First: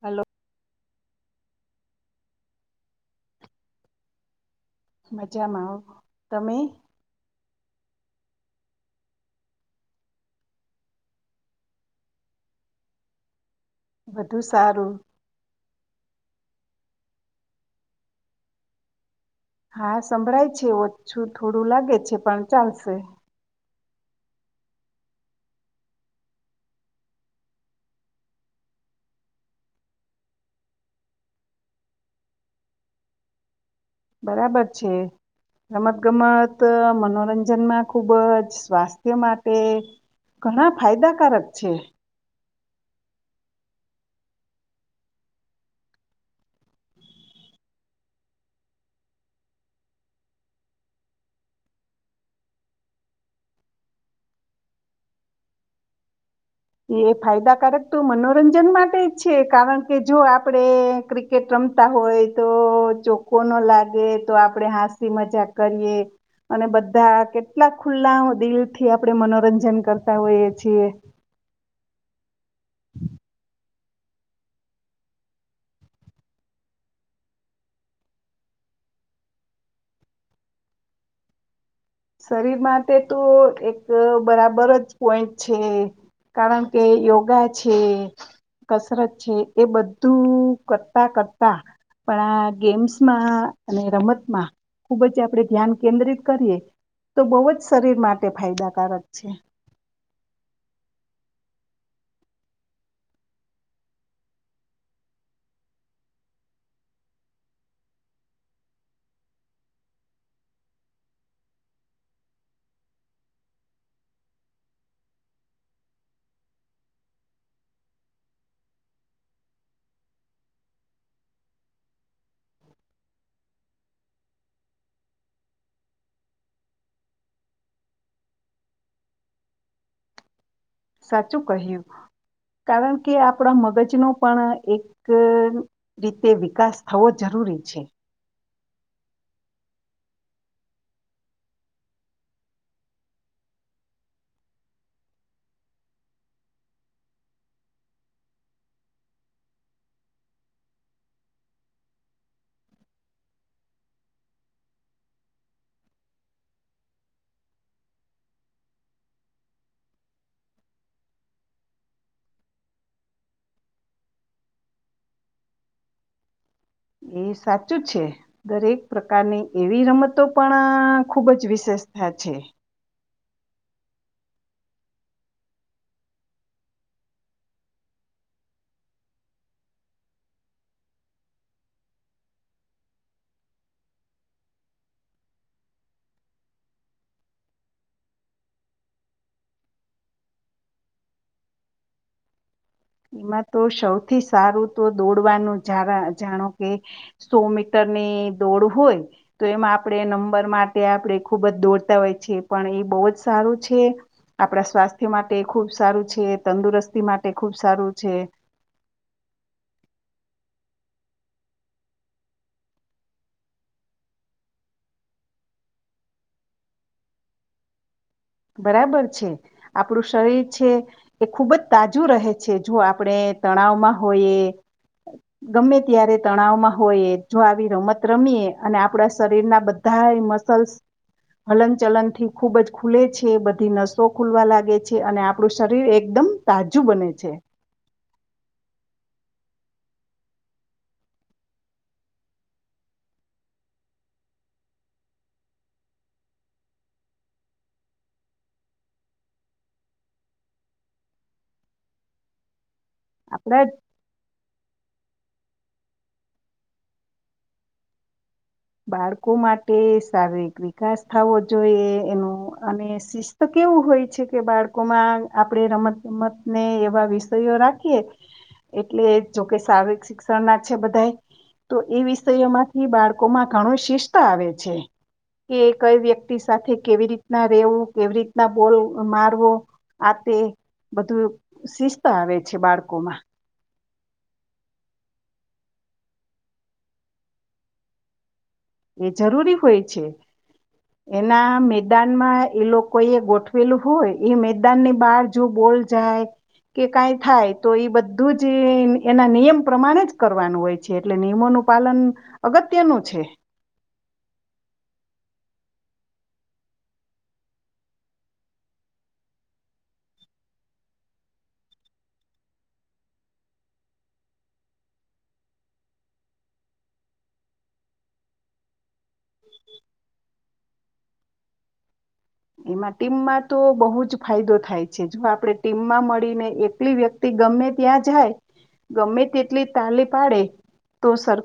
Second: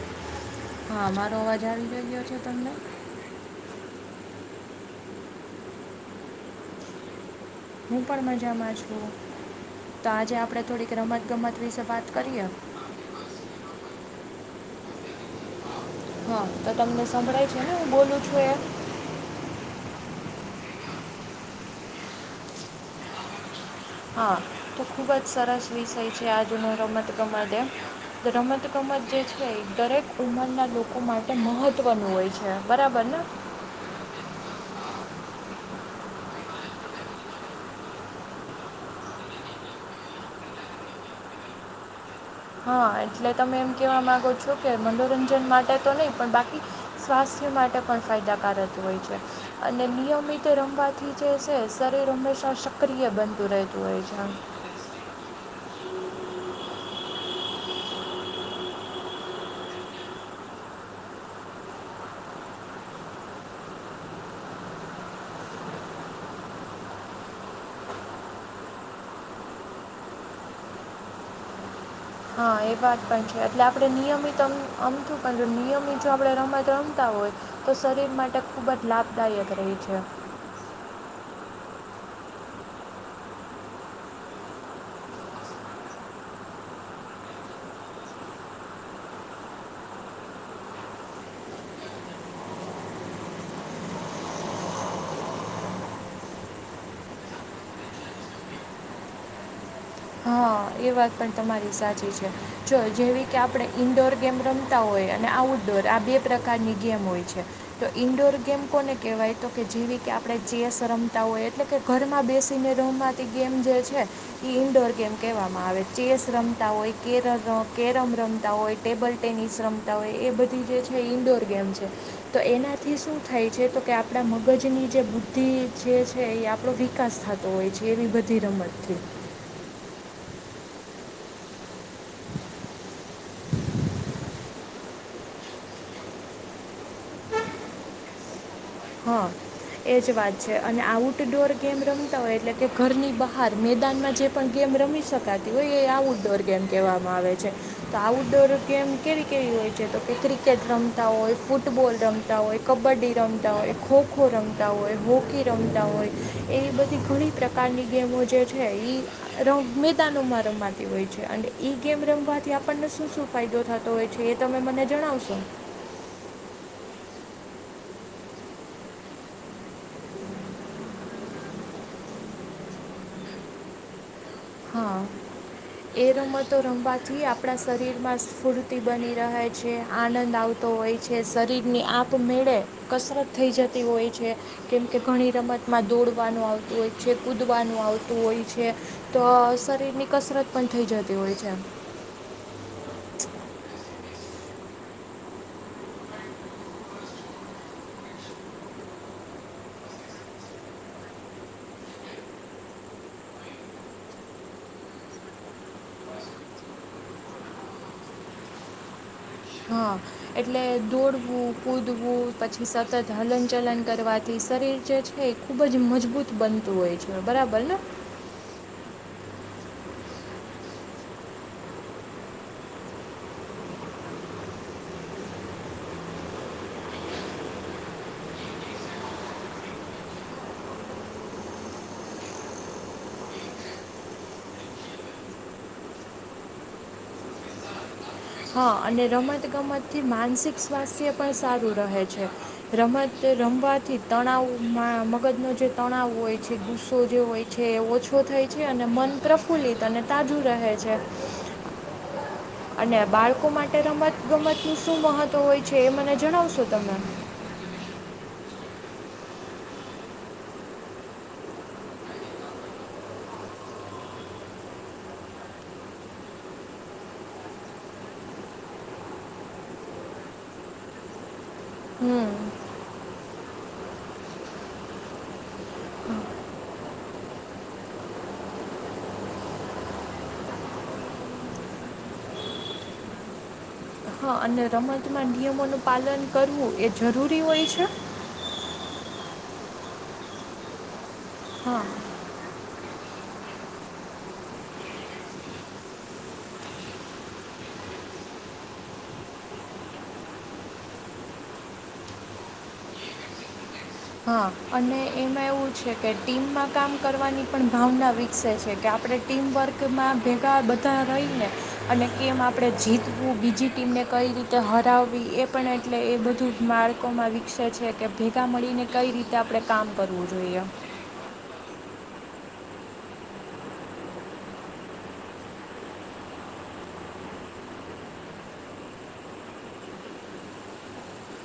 hello હા મારોવાજ આવી જઈ ગયો છે તમને મજામાં આવ તમે હું પણ મજામાં છું તો આજે આપડે થોડીક રમત ગમત વિશે વાત કરીએ વધુ સારું હા તો તમને સંભળાય છે ને હું બોલું છું એ હા સંભળાય છે ઓછું થોડું લાગે છે પણ ચાલશે હા તો ખૂબ જ સરસ વિષય છે આજુનો રમતગમત એમ રમતગમત જે છે દરેક ઉંમરના લોકો માટે મહત્વનું હોય છે બરાબર ને બરાબર છે રમત ગમત મનોરંજનમાં ખુબ જ સ્વાસ્થ્ય માટે ઘણા ફાયદાકારક છે હા એટલે તમે એમ કેવા માંગો છો કે મનોરંજન માટે તો નહી પણ બાકી સ્વાસ્થ્ય માટે પણ ફાયદાકારક હોય છે અને નિયમિત રમવાથી જે છે શરીર હંમેશા સક્રિય બનતું રહેતું હોય છે એ ફાયદાકારક તો મનોરંજન માટે જ છે કારણ કે જો આપણે ક્રિકેટ રમતા હોય તો ચોખ્ખો ન લાગે તો આપણે હાસી મજાક કરીએ અને બધા કેટલા ખુલ્લા દિલ થી આપણે મનોરંજન કરતા હોઈએ છીએ હા એ વાત પણ છે એટલે આપણે નિયમિત અમતું પણ જો નિયમિત જો આપણે ર રમતા હોય તો શરીર માટે ખૂબ જ લાભદાયક રહે છે શરીર માટે તો એક બરાબર જ પોઈન્ટ છે કારણ કે યોગા છે કસરત છે એ બધું કરતા કરતા પણ આ ગેમ્સમાં અને રમતમાં ખૂબ જ આપણે ધ્યાન કેન્દ્રિત કરીએ તો બહુ જ શરીર માટે ફાયદાકારક છે હ એ વાત પણ તમારી સાચી છે જો જેવી કે આપણે ઇન્ડોર ગેમ રમતા હોય અને આઉટડોર આ બે પ્રકારની ગેમ હોય છે તો ઇન્ડોર ગેમ કોને કહેવાય તો કે જેવી કે આપણે ચેસ રમતા હોય એટલે કે ઘરમાં બેસીને રમાતી ગેમ જે છે એ ઇન્ડોર ગેમ કહેવામાં આવે ચેસ રમતા હોય કેર કેરમ રમતા હોય ટેબલ ટેનિસ રમતા હોય એ બધી જે છે ઇન્ડોર ગેમ છે તો એનાથી શું થાય છે તો કે આપણા મગજની જે બુદ્ધિ જે છે એ આપણો વિકાસ થતો હોય છે એવી બધી રમતથી સાચું કહ્યું કારણ કે આપણા મગજનો પણ એક રીતે વિકાસ થવો જરૂરી છે હા એજ વાત છે અને આઉટડોર ગેમ રમતા હોય એટલે કે ઘરની બહાર મેદાનમાં જે પણ ગેમ રમી શકાતી હોય એ આઉટડોર ગેમ કહેવામાં આવે છે તો આઉટડોર ગેમ કેવી કેવી હોય છે તો કે ક્રિકેટ રમતા હોય ફૂટબોલ રમતા હોય કબડ્ડી રમતા હો હોય ખોખો રમતા હોય હોકી રમતા હોય એવી બધી ઘણી પ્રકારની ગેમો જે છે મેદાનોમાં રમાતી હોય છે અને ગેમ રમવાથી આપણને શું શું ફાયદો થતો હોય છે એ તમે મને જણાવશો એ સાચું છે દરેક પ્રકારની એવી રમતો પણ ખુબ જ વિશેષતા છે હા એ રમતો રમવાથી આપણા શરીરમાં સ્ફૂર્તિ બની રહે છે આનંદ આવતો હોય છે શરીરની આપમેળે કસરત થઈ જતી હોય છે કેમકે ઘણી રમતમાં દોડવાનું આવતું હોય છે કૂદવાનું આવતું હોય છે તો શરીર ની કસરત પણ થઈ જતી હોય છે એમ એમાં તો સૌથી સારું તો દોડવાનું જા જાણો કે સો મીટરની દોડ હોય તો એમાં આપણે નંબર માટે આપણે ખુબ જ દોડતા હોય છે પણ એ બહુ જ સારું છે આપણા સ્વાસ્થ્ય માટે ખુબ સારું છે તંદુરસ્તી માટે ખુબ ખ સારું છે હા એટલે દોડવું કૂદવું પછી સતત હલન ચલન કરવાથી શરીર જે છે એ ખૂબ જ મજબૂત બનતું હોય છે બરાબર ને બરાબર છે આપણું શરીર છે એ ખુબ જ તાજું રહે છે જો આપણે તણાવમાં હોઈએ ગમે ત્યારે તણાવમાં હોઈએ જો આવી રમત રમીએ અને આપણા શરીરના બધા મસલ્સ હલન ચલન થી ખૂબ જ ખુલે છે બધી નસો ખુલવા લાગે છે અને આપણું શરીર એકદમ તાજું બને છે હા અને રમત ગમતથી માનસિક સ્વાસ્થ્ય પણ સારું રહે છે રમત રમવાથી તણાવમાં મગજનો જે તણાવ હોય છે ગુસ્સો જે હોય છે એ ઓછો થાય છે અને મન પ્રફુલ્લિત અને તાજું રહે છે અને બાળકો આપણા માટે રમત ગમત શું શું મહત્વ હોય છે એ મને જણાવશો તમને બાળકો માટે શારીરિક વિકાસ થવો જોઈએ એનું અને શિસ્ત કેવું હોય છે કે બાળકોમાં આપણે રમત ગમતને એવા વિષયો રાખીએ એટલે જોકે શારીરિક શિક્ષણ ના છે બધા તો એ હમ વિષયો માંથી બાળકો બાળમાં ઘણું શિસ્ત આવે છે કે કઈ વ્યક્તિ સાથે કેવી રીતના રેવું કેવી રીતના બોલ મારવો આ તે બધું શિસ્ત આવે છે બાળકોમાં હા અને રમતમાં નિયમોનું પાલન કરવું એ જરૂરી હોય છે એ જરૂરી હોય છે એના હા મેદાનમાં એ લોકો કોઈ એ ગોઠવેલું હોય એ મેદાન ની બહાર જો બોલ જાય કે કઈ થાય તો એ બધું જ એના નિયમ પ્રમાણે જ કરવાનું હોય છે એટલે નિયમોનું પાલન અગત્યનું છે હા અને એમાં એવું છે કે ટીમમાં કામ કરવાની પણ ભાવના વિકસે છે કે આપણે ટીમવર્કમાં ભેગા બધા રહી ને અને કેમ આપણે જીતવું બીજી ટીમને કઈ રીતે હરાવવી એ પણ એટલે એ બધું માળકોમાં વિકસે છે કે ભેગા મળીને કઈ રીતે આપણેે કામ કરવું જોઈએ એમાં ટીમમાં તો બહુ જ ફાયદો થાય છે જો આપણે ટીમમાં મળીને એકલી વ્યક્તિ ગમે ત્યાં જાય ગમે તેટલી તાલી પાડે તો સર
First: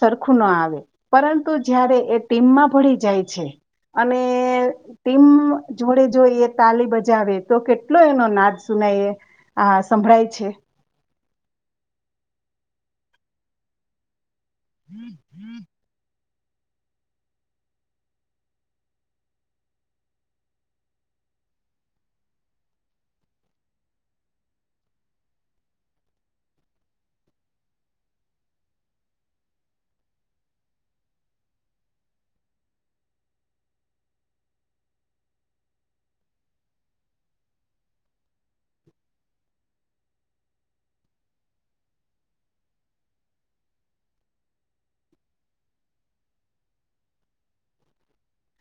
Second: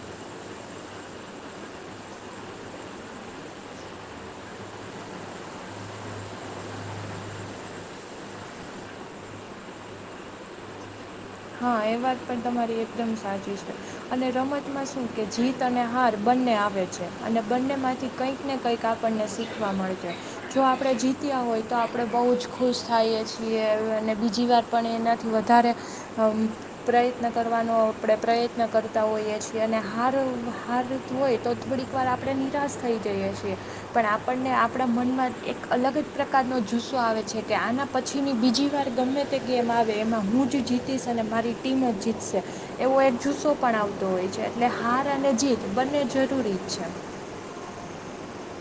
સરખું ના આવે પરંતુ જયારે એ ટીમમાં ભળી જાય છે અને ટીમ જોડે જો એ તાલી બજાવે તો કેટલો એનો નાદ સુનાય આ સંભળાય છે હા એ વાત પણ તમારી એકદમ સાચી છે અને રમતમાં શું કે જીત અને હાથ બંને આવે છે અને બંનેમાંથી કંઈક ને કંઈક આપણને શીખવા મળશે જો આપણે જીત્યા હોય તો આપણે બહુ જ ખુશ થઈએ છીએ અને બીજી વાર પણ એનાથી વધારે પ્રયત્ન કરવાનો આપણે પ્રયત્ન કરતા હોઈએ છીએ અને હાર હાર હોય તો થોડીક વાર આપણે નિરાશ થઈ જઈએ છીએ પણ આપણને આપણા મનમાં એક અલગ જ પ્રકારનો જુસ્સો આવે છે કે આના પછીની બીજી વાર ગમે તે ગેમ આવે એમાં હું જ જીત મારી ટીમ જ જીતશે એવો એક જુસ્સો પણ આવતો હોય છે એટલે હાર અને જીત બંને જરૂરી જ છે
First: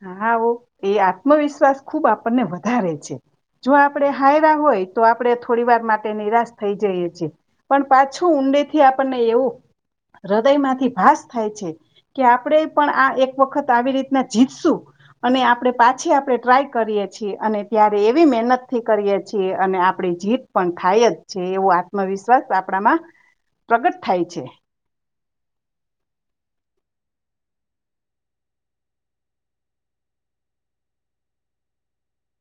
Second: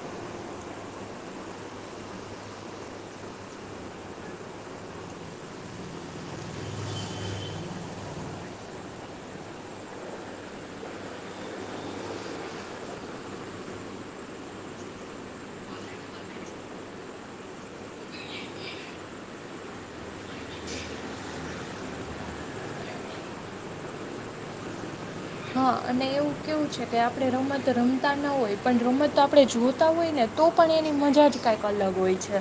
હા આવો એ આત્મવિશ્વાસ ખુબ આપણને વધારે છે જો આપણે હારરા હોય તો આપણે થોડી વાર માટે નિરાશ થઈ જઈએ છેી પણ પાછું ઊંડે થી આપણને એવું હૃદયમાંથી ભાસ થાય છે કે આપણે પણ આ એક વખત આવી રીતના જીતશું અને આપણે પાછી આપણે ટ્રાય કરીએ છીએ અને ત્યારે એવી મહેનત થી કરીએ છીએ અને આપણે જીત પણ થાય જ છે એવો આત્મવિશ્વાસ આપણામાં પ્રગટ થાય છે હા અને એવું કેવું છે કે આપણે રમત રમતા ન હોય પણ રમત આપણે જોતા હોય ને તો પણ એની મજા જ કાંઈક અલગ હોય છે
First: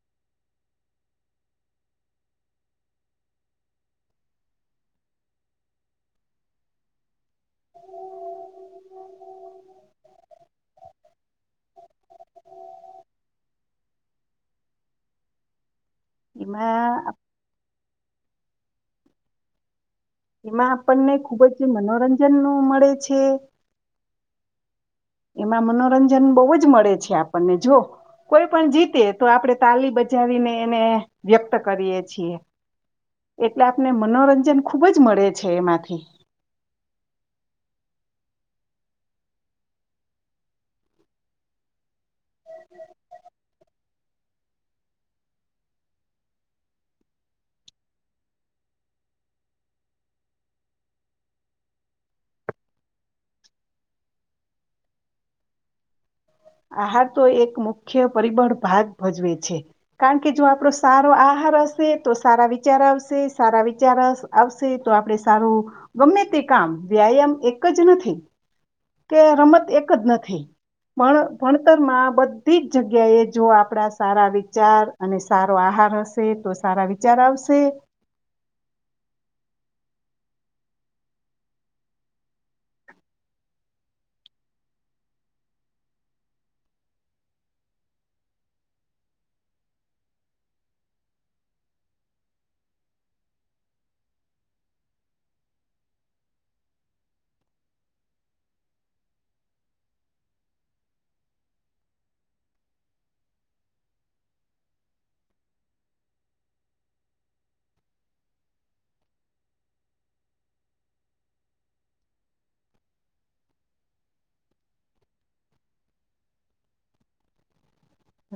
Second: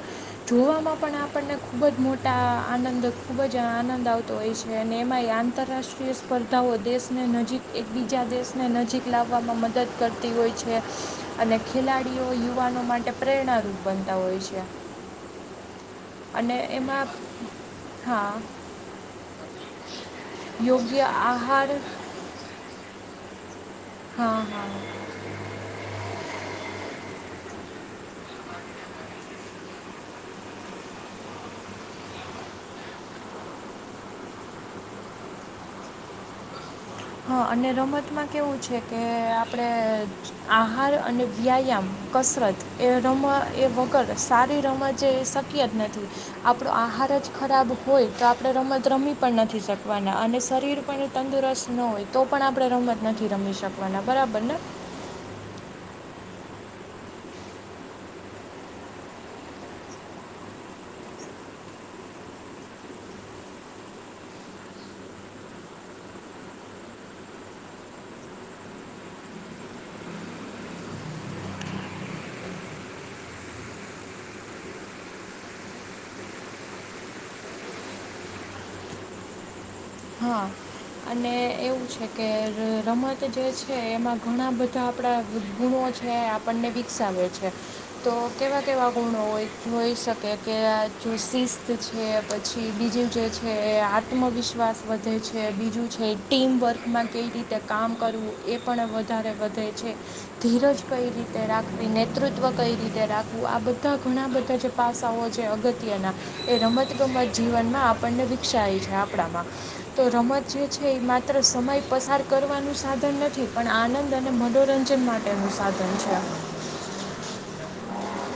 જોવામાં પણ આપણને ખૂબ જ મોટા આનંદ ખૂબ જ આનંદ આવતો હોય છે અને એમાં એ આંતરરાષ્ટ્રીય સ્પર્ધાઓ દેશને નજીક એક બીજા દેશને નજીક લાવવામાં મદદ કરતી હોય છે અને ખેલાડીઓ યુવાનો માટે પ્રેરણારૂપ બનતા હોય છે અને એમાં હા એમાં યોગ્ય આપણને ખુબ જ આહાર મનોરંજન મળે છે હું હમ હા એમાં મનોરંજન બહુ જ મળે છે આપણને જો કોઈ પણ જીતે તો આપણે તાલી બજાવીને એને વ્યક્ત કરીએ છીએ એટલે આપને મનોરંજન ખુબ જ મળે છે એમાંથી હા અને રમતમાં કેવું છે કે આપણે આહાર અને વ્યાયામ કસરત એ રમ એ વગર સારી રમત શક્ય જ નથી આપણો આહાર જ ખરાબ હોય તો આપણે રમત રમી પણ નથી શકવાના અને શરીર પણ તંદુરસ્ત ન હોય તો પણ આપણે રમત નથી રમી શકવાના બરાબર ને આહાર તો એક મુખ્ય પરિબળ ભાગ ભજવે છે કારણ કે જો આપણો સારો આહાર હશે તો સારા વિચાર આવશે સારા વિચાર આવશે તો આપણે સારું ગમે તે કામ વ્યાયામ એક જ નથી કે રમત એક જ નથી પણ ભણતરમાં બધી જ જગ્યાએ જો આપણા સારા વિચાર અને સારો આહાર હશે તો સારા વિચાર આવશે હા અને એવું છે કે રમત જે છે એમાં ઘણા બધા આપણા ગુણો છે આપણને વિકસાવે છે તો કેવા કેવા ગુણો જોઈ શકે કે આ જો શિસ્ત છે પછી બીજું જે છે એ આત્મવિશ્વાસ વધે છે બીજું છે ટીમવર્કમાં કઈ રીતે કામ કરવું એ પણ વધારે વધે છે ધીરજ કઈ રીતે રાખવી નેતૃત્વ કઈ રીતે રાખવું આ બધા ઘણા બધા જે પાસાઓ છે અગત્યના એ રમતગમત જીવનમાં આપણને વિકસાય છે આપણામાં તો રમત જે છે એ માત્ર સમય પસાર કરવાનું સાધન નથી પણ આનંદ અને મનોરંજન માટેનું સાધન છે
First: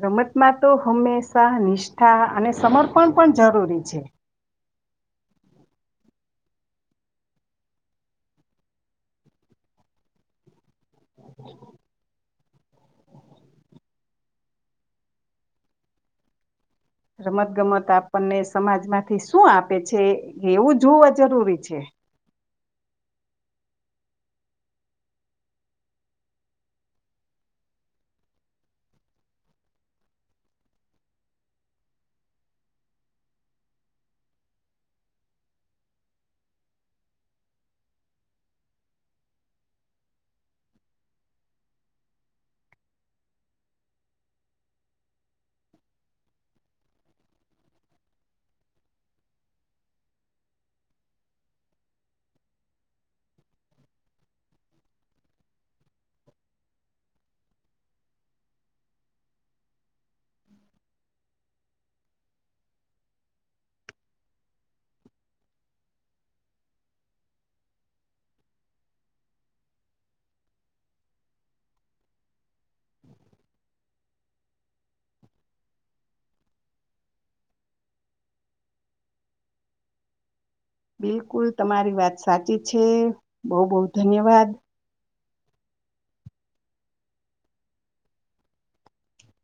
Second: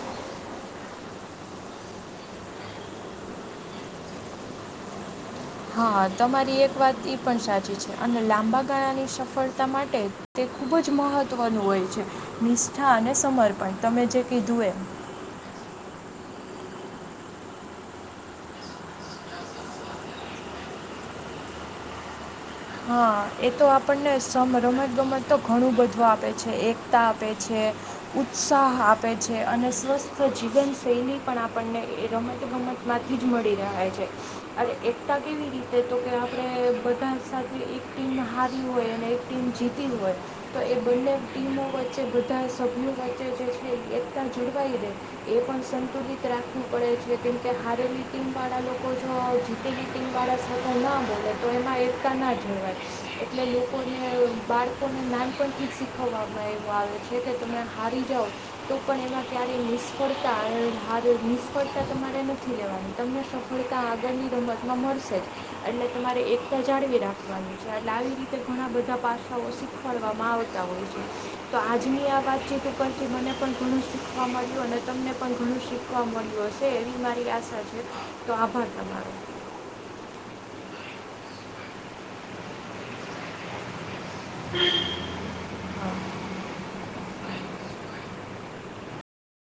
રમતમાં તો હંમેશા નિષ્ઠા અને સમર્પણ પણ જરૂરી છે હા તમારી એક વાત એ પણ સાચી છે અને લાંબા ગાળાની સફળતા માટે ખૂબ જ મહત્ત્વનું હોય છે મ હા અને સમર્પણ તમે જે કીધું એમ રમત ગમત આપણને સમાજમાંથી શું આપે છે એવું જોવા જરૂરી છે હા એ તો આપણને સમ રમત ગમત તો ઘણું બધું આપે છે એકતા આપે છે ઉત્સાહ આપે છે અને સ્વસ્થ જીવન શૈલી પણ આપણને એ રમત ગમત માંથી જ મળી રહે છે અરે એકતા કેવી રીતે તો કે આપણે બધા એક ટીમ હારી હોય અને એક ટીમ જીતી હોય તો એ બંને ટીમો વચ્ચે બધા સભ્યો વચ્ચે જે છે એકતા જળવાઈ રહે એ પણ સંતુલિત રાખવું પડે છે કેમકે હારેલી ટીમવાળા લોકો જો જીતેલી ટીમવાળા સાથે ના બોલે તો એમાં એકતા ના જ વા એટલે લોકોને બાળકોને નાનપણથીક શીખવવામાં એવું આવે છે કે તમે હારી જાઓ તો પણ એમાં ક્યારેય નિષ્ફળતા હાર નિષ્ફળતા તમારે નથી લેવાની તમને સફળતા આગળની રમતમાં મળશે જ એટલે તમારે એકતા જાળવી રાખ એટ આવી રીતે ઘણા બધા પાસાઓ શીખવાડવામાં આવતા હોય છે તો આજની આ વાત છે ઉપથી મને પણ ઘણ શ શવા મળ્યું અને તમને પણ ઘણું શીખવા મળ્યું હશે એવી મારી આશા છે તો આભાર તમારો બિલકુલ તમારી વાત સાચી છે બહ બહ ધન્યવાદ